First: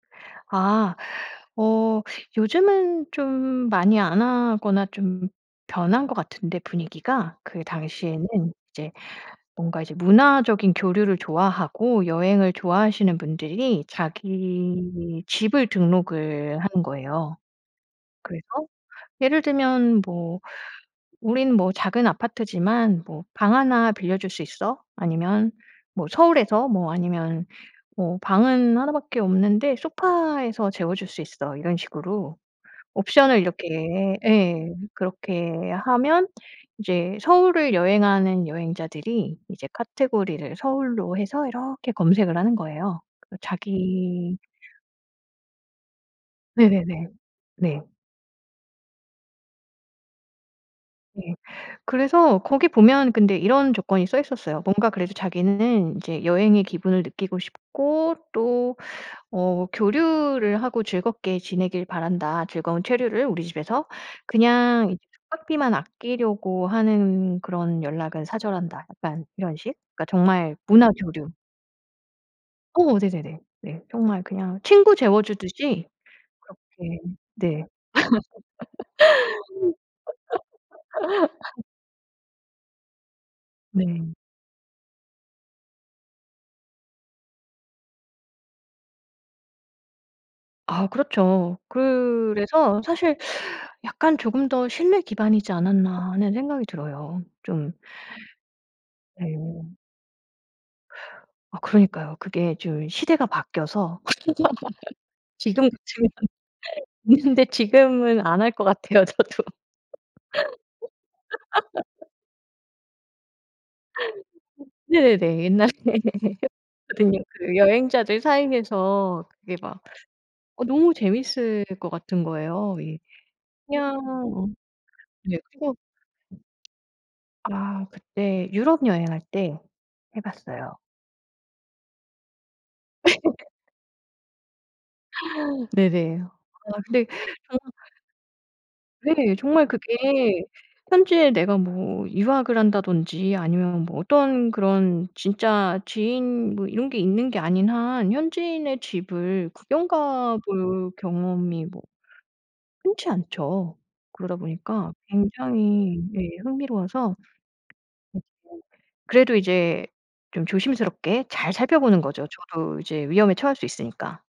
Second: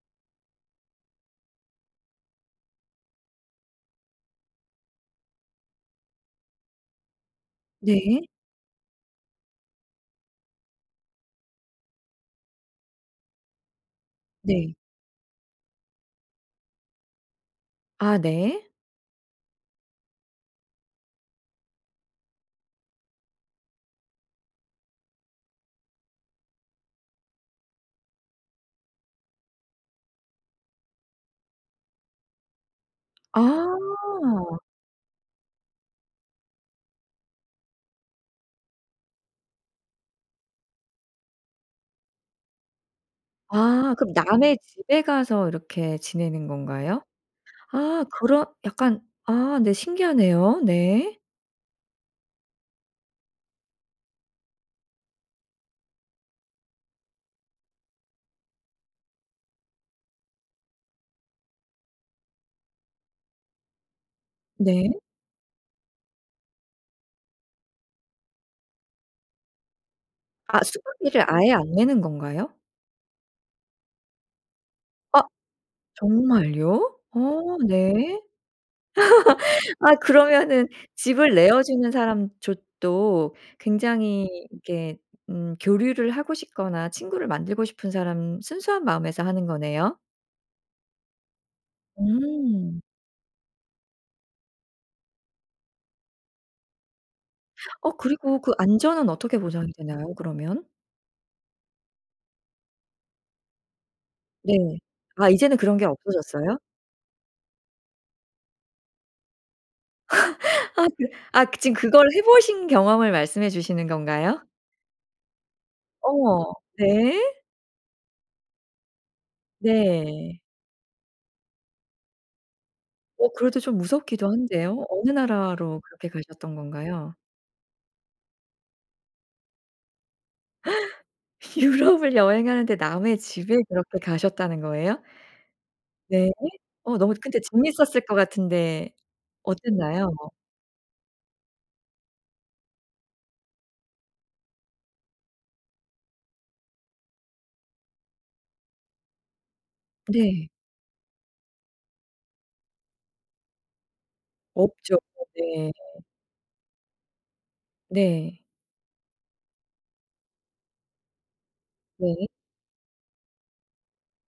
아 어 요즘은 좀 많이 안 하거나 좀 변한 것 같은데 분위기가, 그 네. 당시에는 이제 뭔가 이제 문화적인 교류를 좋아하고 여행을 좋아하시는 분들이 네. 자기 집을 등록을 하는 거예요. 아 그래서 네. 예를 들면 뭐 '우리는 뭐 작은 아파트지만 뭐 방 1 빌려줄 수 있어.' 아니면 뭐 '서울에서' 뭐 아니면 뭐 '방은 1 밖에 없는데 소파에서 재워줄 수 있어.' 이런 식으로. 옵션을 아. 이렇게 예. 그렇게 하면 이제 서울을 여행하는 여행자들이 이제 카테고리를 서울로 해서 이렇게 검색을 하는 거예요. 그리고 아 그럼 자기 남의 집에 가서 이렇게 지내는 건가요? 네네네. 네. 아 그런 약간 아 네, 신기하네요. 네. 네. 그래서 거기 보면 근데 이런 조건이 써 있었어요. 뭔가 그래도 자기는 이제 '여행의 기분을 느끼고 싶고 또 어 교류를 하고 즐겁게 지내길 바란다. 즐거운 체류를 우리 집에서. 네. 그냥 이 숙박비만 아끼려고 하는 그런 연락은 사절한다.' 약간 이런 식. 그러니까 정말 아 문화 숙박비를 교류. 아예 안 내는 건가요? 어 네네네. 네. 정말 그냥 친구 아 재워 주듯이 정말요? 그렇게 어 네. 네. 아 그러면은 집을 내어 주는 사람조 도 네. 굉장히 이렇게 음 교류를 하고 싶거나 친구를 만들고 싶은 사람 순수한 마음에서 하는 거네요? 아 그렇죠. 그래서 음. 사실 약간 '조금 더 신뢰 기반이지 않았나.' 하는 생각이 들어요 좀. 어 그리고 그 안전은 어떻게 보장이 네. 되나요? 그러면? 아 그러니까요. 그게 좀 시대가 바뀌어서 네. 아 이제는 지금 그런 지금은 게 없어졌어요? 근데 지금은 안 할 것 같아요. 저도. 아 네. 아 그 지금 그걸 해 보신 경험을 말씀해 주시는 건가요? 네네네. 옛날에 해 어. 봤거든요. 네. 그 여행자들 사이에서 그게 막 네. 어 너무 재밌을 것 같은 거예요, 예. 어 그래도 좀 그냥 무섭기도 어 한데요. 어느 네. 그리고 나라로 그렇게 가셨던 건가요? 아 그때 유럽 여행할 때 해 봤어요. 유럽을 여행하는데 남의 집에 그렇게 가셨다는 거예요? 네네. 네. 아 어 근데 너무 근데 저는 재밌었을 것 같은데 네. 정말 그게 어땠나요? 현지에 내가 뭐 유학을 한다든지 아니면 뭐 어떤 그런 진짜 지인 뭐 이런 게 있는 게 아닌 한 현지인의 집을 구경 가 네. 볼 경험이 뭐 ...흔치 않죠. 그러다 보니까 없죠. 네. 굉장히 네. 흥미로워서. 네. [unintelligible] 그래도 이제 좀 조심스럽게 잘 살펴보는 거죠, 네. 저도 이제 위험에 처할 수 있으니까.